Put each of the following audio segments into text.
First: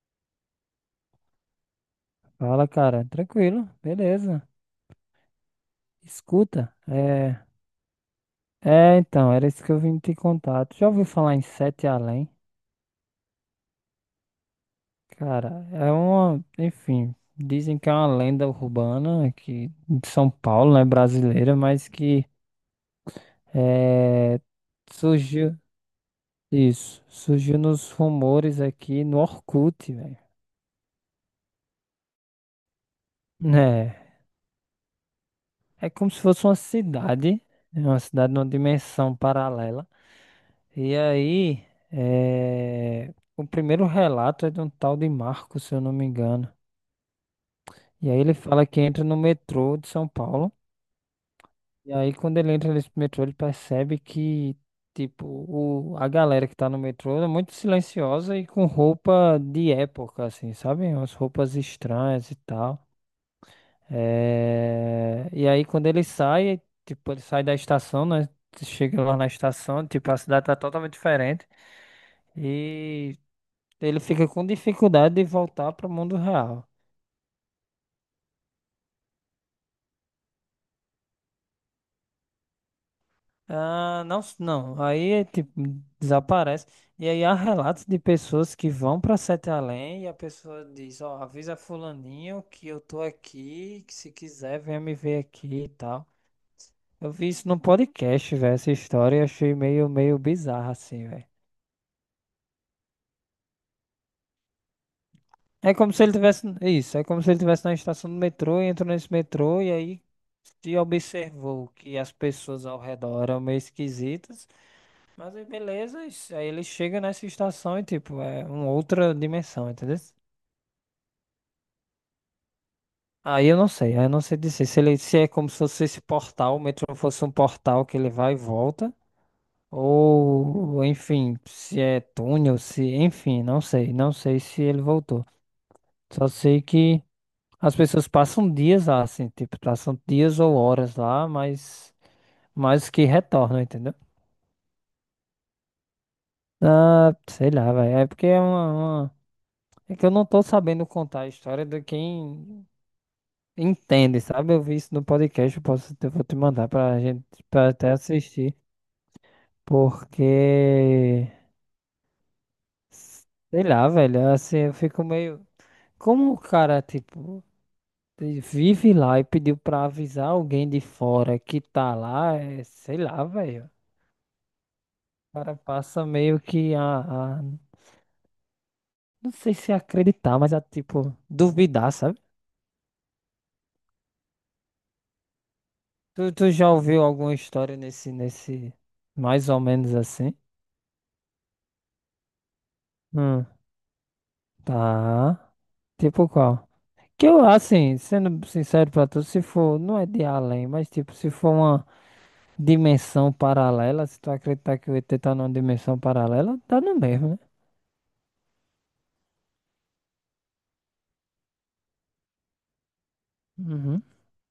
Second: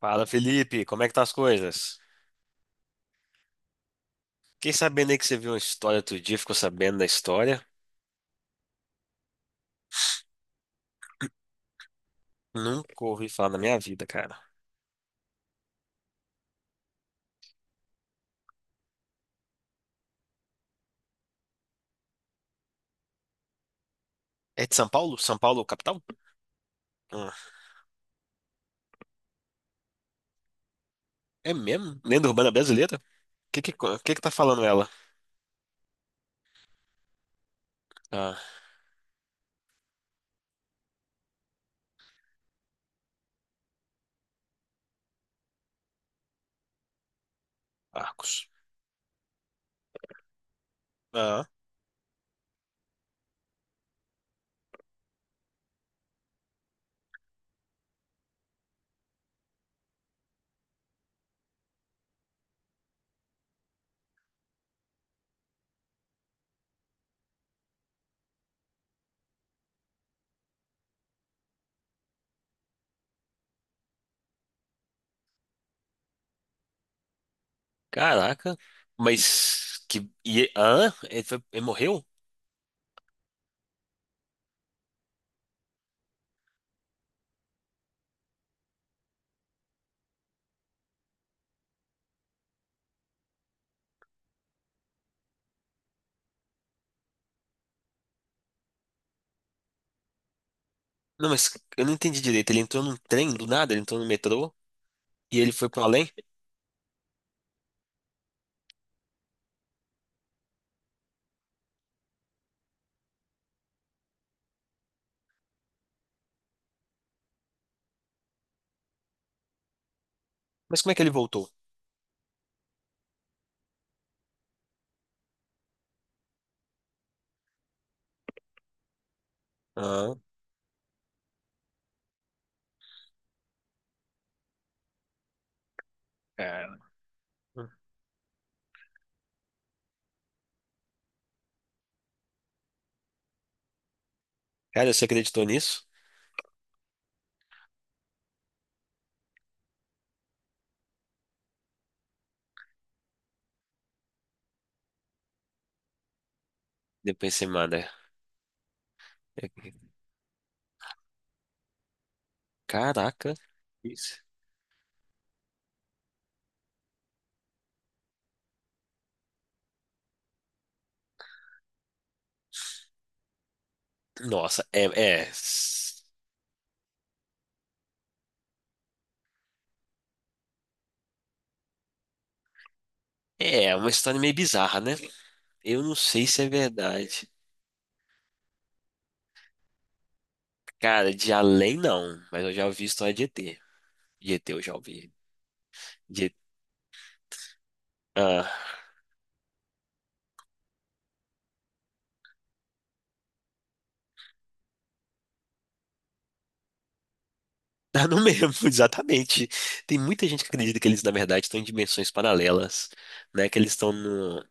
Fala, Felipe, como é que tá as coisas? Fala, cara. Tranquilo, beleza. Fiquei sabendo aí que você viu uma história outro dia, ficou Escuta, sabendo da é. história. Então, era isso que eu vim te contar. Tu já ouviu falar em Sete Além? Nunca ouvi falar na minha vida, cara. Cara, é uma. Enfim, dizem que é uma lenda urbana aqui de São Paulo, né? Brasileira, mas que é, É de São Paulo? São surgiu. Paulo, capital? Isso, Ah, surgiu nos rumores aqui no Orkut, velho. é mesmo? Lenda urbana brasileira? O que que, É, co- que que tá falando ela? é como se fosse uma cidade, né, uma cidade Ah, numa dimensão paralela. E aí, o primeiro relato é de um tal de Marco, se eu não me engano. E aí ele Arcos. fala que entra no metrô de São Paulo. Ah, E aí, quando ele entra nesse metrô, ele percebe que, tipo, a galera que tá no metrô é muito silenciosa e com roupa de época, assim, sabe? Umas roupas estranhas e tal. É, e aí quando ele sai, tipo, ele sai da estação, né? Chega lá na estação, tipo, a cidade tá totalmente diferente. E ele fica com dificuldade de voltar pro mundo real. caraca. Mas que... ele morreu? Ah, não, não. Aí, tipo, desaparece. E aí há relatos de pessoas que vão para Sete Além e a pessoa diz, ó, avisa fulaninho que eu tô aqui, que se quiser venha me ver aqui e tal. Eu vi isso num podcast, velho, essa história e achei meio bizarra assim, velho. Não, mas eu não entendi direito. Ele entrou num trem do nada, ele entrou no metrô e ele foi É pro como se além? ele tivesse. Isso, é como se ele tivesse na estação do metrô e entrou nesse metrô e aí se observou que as pessoas ao redor eram meio esquisitas. Mas aí beleza, aí ele chega nessa estação e tipo, é uma outra dimensão, entendeu? Mas como é que ele voltou? Aí eu não sei, aí eu não sei dizer se ele se é como se fosse esse portal, o metrô fosse um portal que ele vai e volta. Ah, Ou, enfim, se é túnel, se, enfim, não sei, não sei se ele voltou. Só sei cara. que as pessoas passam dias lá, assim, tipo, passam dias ou horas lá, mas que retornam, entendeu? Cara, você acreditou nisso? Ah, sei lá, velho, é porque é uma, uma- É que eu não tô sabendo contar a história de quem entende, sabe? Eu vi isso no podcast, eu posso, eu vou te mandar pra gente, Depois você pra manda. até assistir, É. porque, Caraca. sei lá, Isso. velho, assim, eu fico meio... Como o cara, tipo, vive lá e pediu pra avisar alguém de fora que tá lá, é, sei lá, velho. Nossa, é, é. O cara passa meio que Não sei se acreditar, mas a, tipo, duvidar, sabe? É uma história meio bizarra, né? Eu não sei Tu, se é tu já ouviu verdade. alguma história nesse. Mais ou menos assim? Cara, de além não, mas eu já ouvi história de Hum, ET. De ET eu já ouvi. tá. Tipo De... qual? Que eu, assim, sendo Ah, sincero pra tu, se for. Não é de além, mas, tipo, se for uma dimensão paralela, se tu acreditar que o ET tá numa dimensão paralela, tá no mesmo, né? não mesmo, exatamente. Tem muita gente que acredita que eles, na verdade, estão em dimensões paralelas, né? Que eles estão Uhum, no.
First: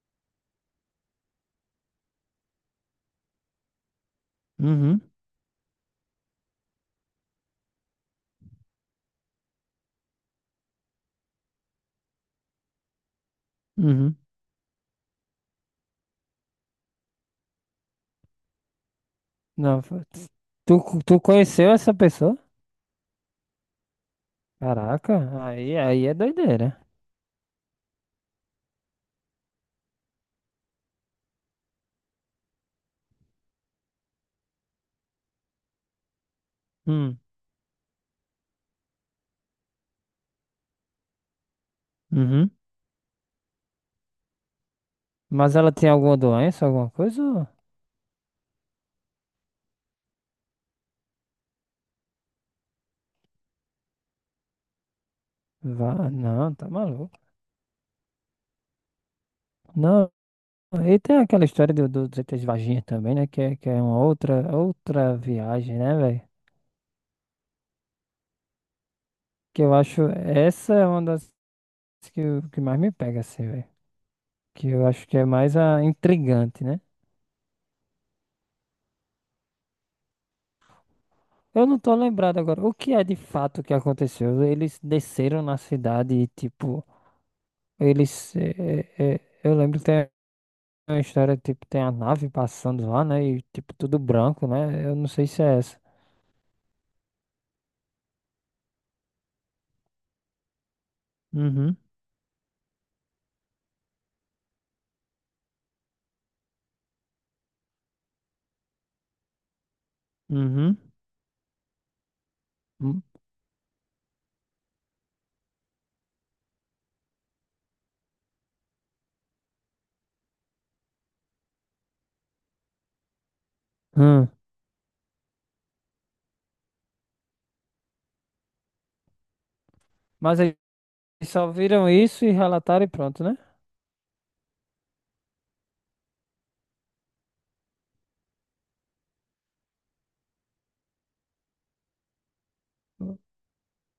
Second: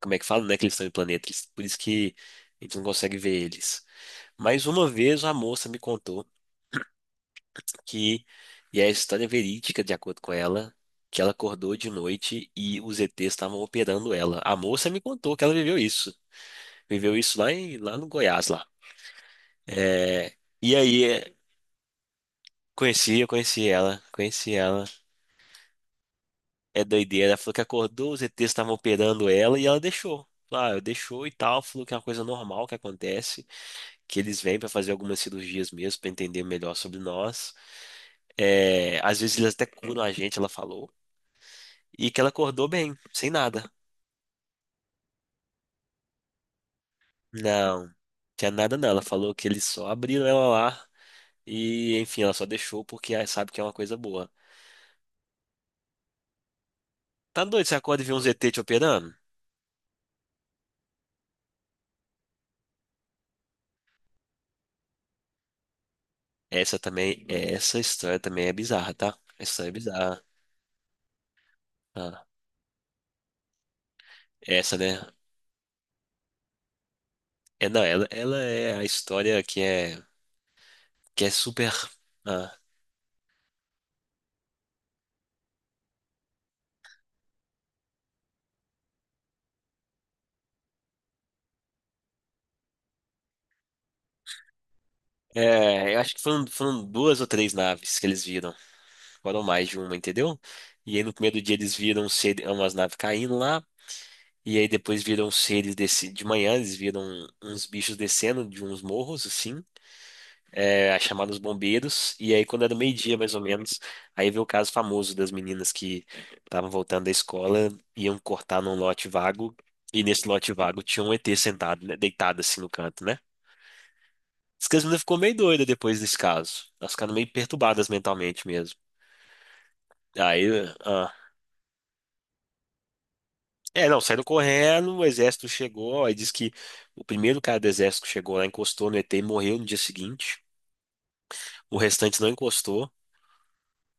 Como é que fala, né? Que eles estão em planetas. Por isso que a gente não consegue ver eles. Mas uma uhum, vez a moça me contou que e é a história verídica, de acordo com ela, que ela acordou de noite e os ETs estavam operando uhum. ela. A moça me contou que ela viveu isso. Viveu isso lá, lá no Goiás, lá. Não, É, e tu, aí, tu é, conheceu essa pessoa? conheci, eu conheci ela, conheci ela. Caraca, aí é doideira. É doideira. Ela falou que acordou, os ETs estavam operando ela e ela deixou. Lá, eu deixou e tal, falou que é uma coisa normal que acontece, que eles vêm pra fazer algumas cirurgias mesmo, pra entender melhor sobre Hum, nós. É, às vezes eles até curam a gente, ela falou. E que ela uhum. acordou bem, sem nada. Mas ela tem alguma doença, alguma coisa? Não, tinha nada não. Ela falou que eles só abriram ela lá e, enfim, ela só deixou porque ela sabe que é uma coisa boa. Vá, não, tá maluco. Tá doido, você acorda e vê um ZT te operando? Não, e tem aquela história dos ETs vaginha também, né? Que é uma outra viagem, né, velho? Essa também, essa história também é bizarra, tá? Essa Que história é eu acho, bizarra. essa é uma das Ah, que mais me pega, assim, velho. Que essa, eu né? acho que é mais a intrigante, né? É, não, ela é a história que é Eu super... não tô lembrado ah, agora. O que é de fato que aconteceu? Eles desceram na cidade e, tipo, eles. Eh, eh, eh, eu lembro que tem uma história, tipo, tem a nave passando lá, né? E, tipo, tudo branco, né? Eu não sei se é essa. é, eu acho que foram, foram duas ou três naves que eles viram. Foram mais de uma, entendeu? E aí no primeiro dia eles Uhum, viram umas naves caindo lá. E aí depois viram os seres desse, de manhã, eles viram uns bichos descendo de uns morros, assim, uhum. é, aí chamaram os bombeiros, e aí quando era Hum. meio-dia, mais ou menos, aí veio o caso famoso das meninas que estavam voltando da escola, iam cortar num lote vago, e nesse lote vago tinha um ET sentado, né, deitado assim no canto, né? Hum. Diz que as meninas ficou meio doida depois desse caso, elas ficaram meio perturbadas mentalmente mesmo. Mas Aí, eles ah, só viram isso e relataram e pronto, né? É, não, saíram correndo, o exército chegou, aí diz que o primeiro cara do exército que chegou lá encostou no ET e morreu no dia seguinte. O restante não encostou.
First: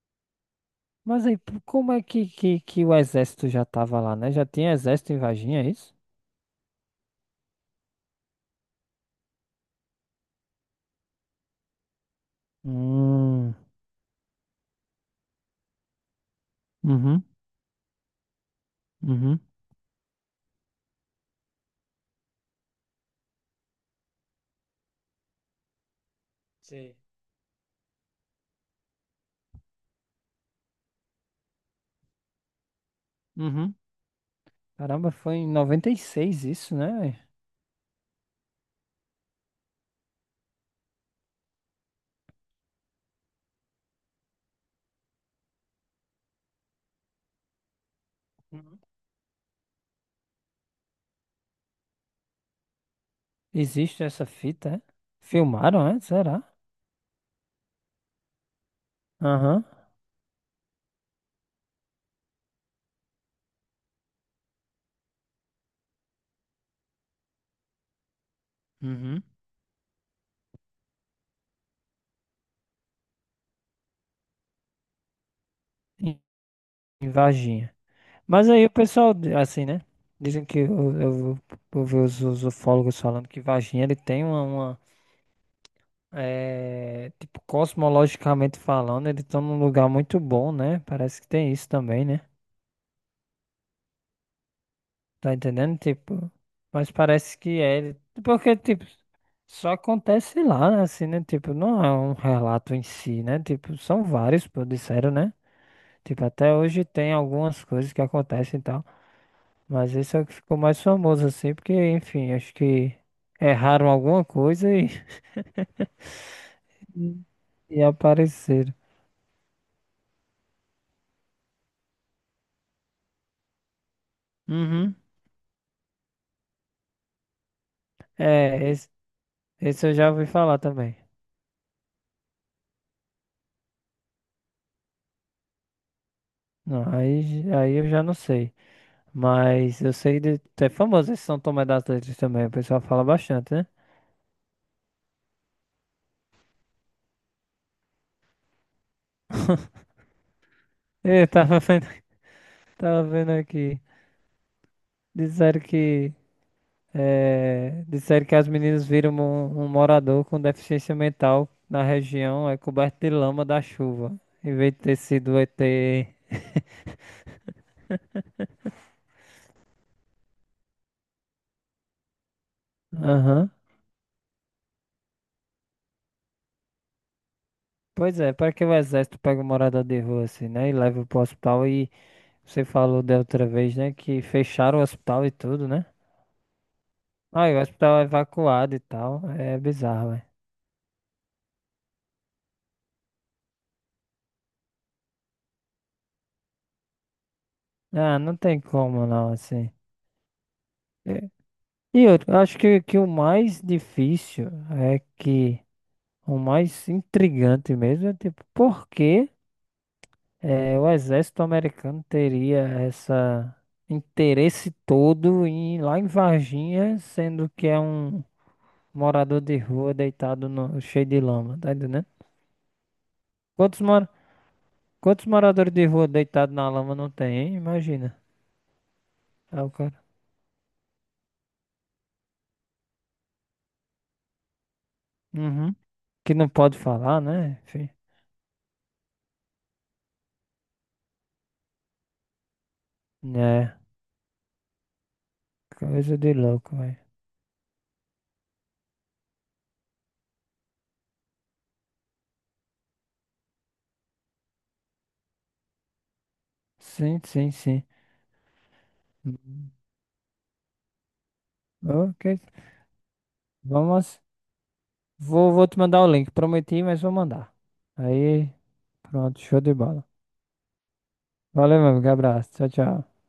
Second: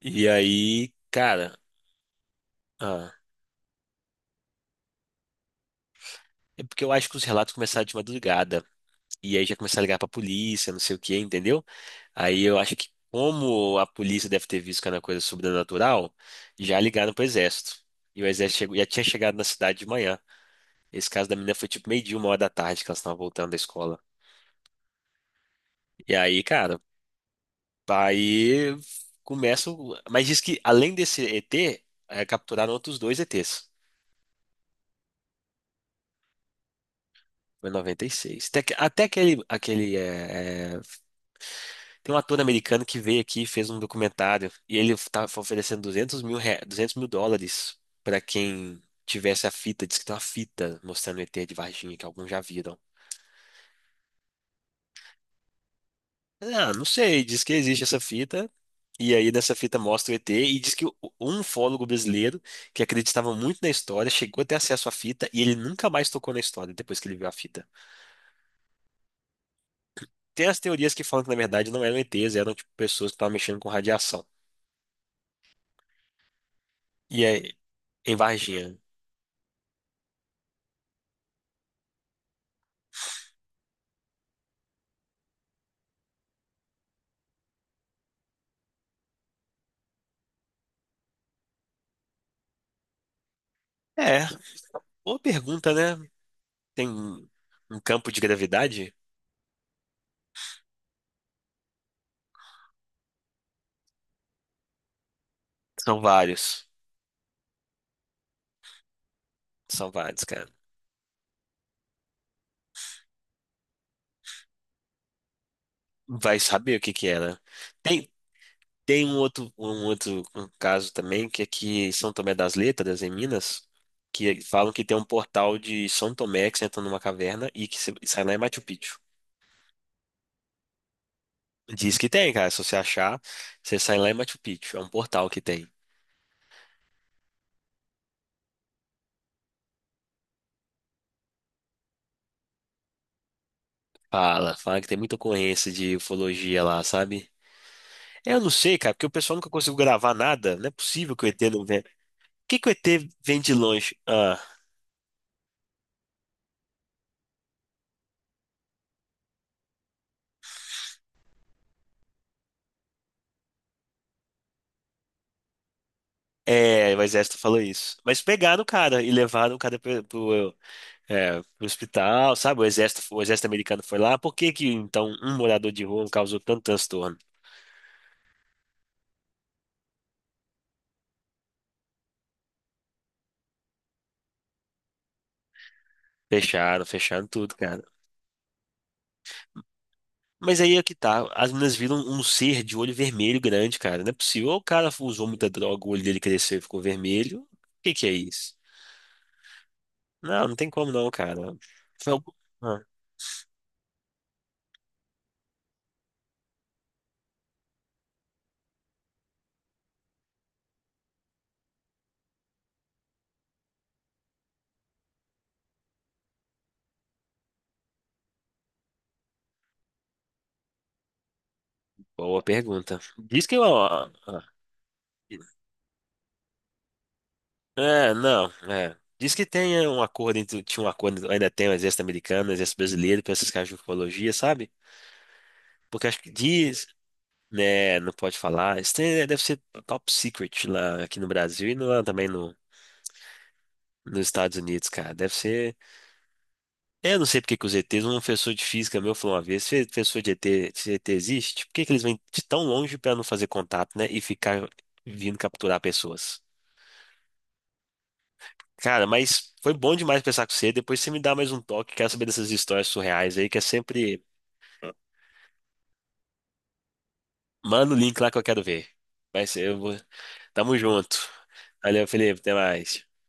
E aí, Mas aí, cara, como é que, que o ah, exército já tava lá, né? Já tinha exército em Varginha, é isso? é porque eu acho que os relatos começaram de madrugada. E aí já começaram a ligar pra polícia, não sei o que, entendeu? Aí eu acho que Hum, como a polícia deve ter visto que era uma coisa sobrenatural, já ligaram uhum, pro exército. E o exército já tinha chegado uhum, na cidade de manhã. Esse caso da menina foi tipo meio-dia, 1 hora da tarde que elas estavam voltando da escola. E aí, cara. Sim. Aí Mas diz que além desse ET, capturaram outros dois ETs. Uhum. Caramba, foi em 96 isso, né, véi? Foi em 96. Até, até aquele, aquele, tem um ator americano que veio aqui e fez um documentário. E ele estava oferecendo US$ 200.000 para Uhum. quem tivesse a fita. Diz que tem uma fita mostrando o ET de Varginha, que alguns já viram. Existe essa fita, é? Filmaram, é? Será? Ah, não sei. Diz que existe essa fita. E aí, nessa Aham. fita mostra o ET. E diz que um ufólogo brasileiro que acreditava muito na história chegou a ter acesso à fita e ele nunca mais tocou na história depois que ele viu a fita. Uhum. Tem as teorias que falam que, na verdade, não eram ETs, eram tipo, pessoas que estavam mexendo com radiação. Em em E aí, Varginha. em Mas aí o Varginha. pessoal, assim, né? Dizem que eu vi os ufólogos falando que Varginha ele tem uma, tipo, cosmologicamente falando, ele tá num lugar muito bom, né? Parece que tem isso também, né? É, boa Tá pergunta, entendendo? né? Tipo, Tem mas um parece que é. um campo de Porque, tipo, gravidade? só acontece lá, né? Assim, né? Tipo, não é um relato em si, né? Tipo, são vários, pô, disseram, né? São Tipo, até vários. hoje tem algumas coisas que acontecem e tal. São Mas esse é vários, o que cara. ficou mais famoso, assim, porque, enfim, acho que erraram alguma coisa e, Vai saber o que que é, hum, né? e Tem. apareceram. Tem um outro caso também, que é que São Tomé das Letras, em Minas, que é, falam que Uhum. tem um portal de São Tomé que você entra numa caverna e que você sai lá em Machu É, Picchu. esse eu já ouvi falar também. Diz que tem, cara. Se você achar, você sai lá em Machu Picchu. É um portal que tem. Não, aí eu já não sei. Mas eu sei de. É famoso esse São Tomé das Letras também, o pessoal fala bastante, né? Fala que tem muita ocorrência de ufologia lá, sabe? Eu não sei, cara, porque o pessoal nunca conseguiu gravar nada. Não é possível que Eu o ET tava não venha. vendo, Por que que o tava ET vendo vem de aqui. longe? Ah, Disseram que. É, disseram que as meninas viram um morador com deficiência mental na região é coberto de lama da chuva. Em vez de ter sido o ET. é, o exército falou isso. Mas pegaram o cara e levaram o cara pro É, pro hospital, sabe? O exército Aham. americano foi lá. Por que que então um morador de rua causou tanto transtorno? Pois é, para que o exército pega um morador de rua assim, né? E leva pro hospital e você falou da outra vez, né? Que fecharam o hospital e tudo, né? Fecharam Ah, tudo, e o cara. hospital é evacuado e tal. É bizarro, é. Mas aí é que tá. As meninas viram um ser de olho vermelho grande, cara. Não é possível. Ou o cara usou muita droga, o olho dele cresceu e ficou vermelho. O que que é Ah, não isso? tem como não, assim. Não, não tem como não, É. cara. E Foi eu algo- acho Ah, que o mais difícil é que o mais intrigante mesmo é tipo, por que o exército americano teria essa interesse todo em ir lá em Varginha, sendo que é um morador de rua deitado no, cheio de lama, tá entendendo? boa pergunta. Diz que Quantos, mora, quantos moradores de rua deitados na lama não tem, hein? É, Imagina. não, é. Diz que É o tem cara. um acordo entre, tinha um acordo, ainda tem o exército americano, o exército brasileiro, para essas caras de ufologia, sabe? Uhum. Porque acho que Que não pode diz, falar, né? Enfim. né, não pode falar. Né, deve ser top secret lá aqui no Brasil e lá também no, É. nos Estados Unidos, cara. Deve ser. Coisa de louco, velho. Eu não sei porque que os ETs, um professor de física meu falou uma vez, se ET existe, por que que eles vêm de tão longe para não fazer contato, né? E ficar vindo capturar pessoas? Sim, sim, sim. Cara, mas Hum. foi bom demais pensar com você. Depois você me dá mais um toque. Quero Ok. saber dessas histórias surreais aí, que é Vamos. sempre. Vou te mandar o link. Prometi, mas vou mandar. Manda o link lá que eu Aí, quero ver. pronto, Mas show de eu vou. bola. Tamo junto. Valeu, meu Valeu, amigo. Felipe. Abraço. Até Tchau, mais. tchau.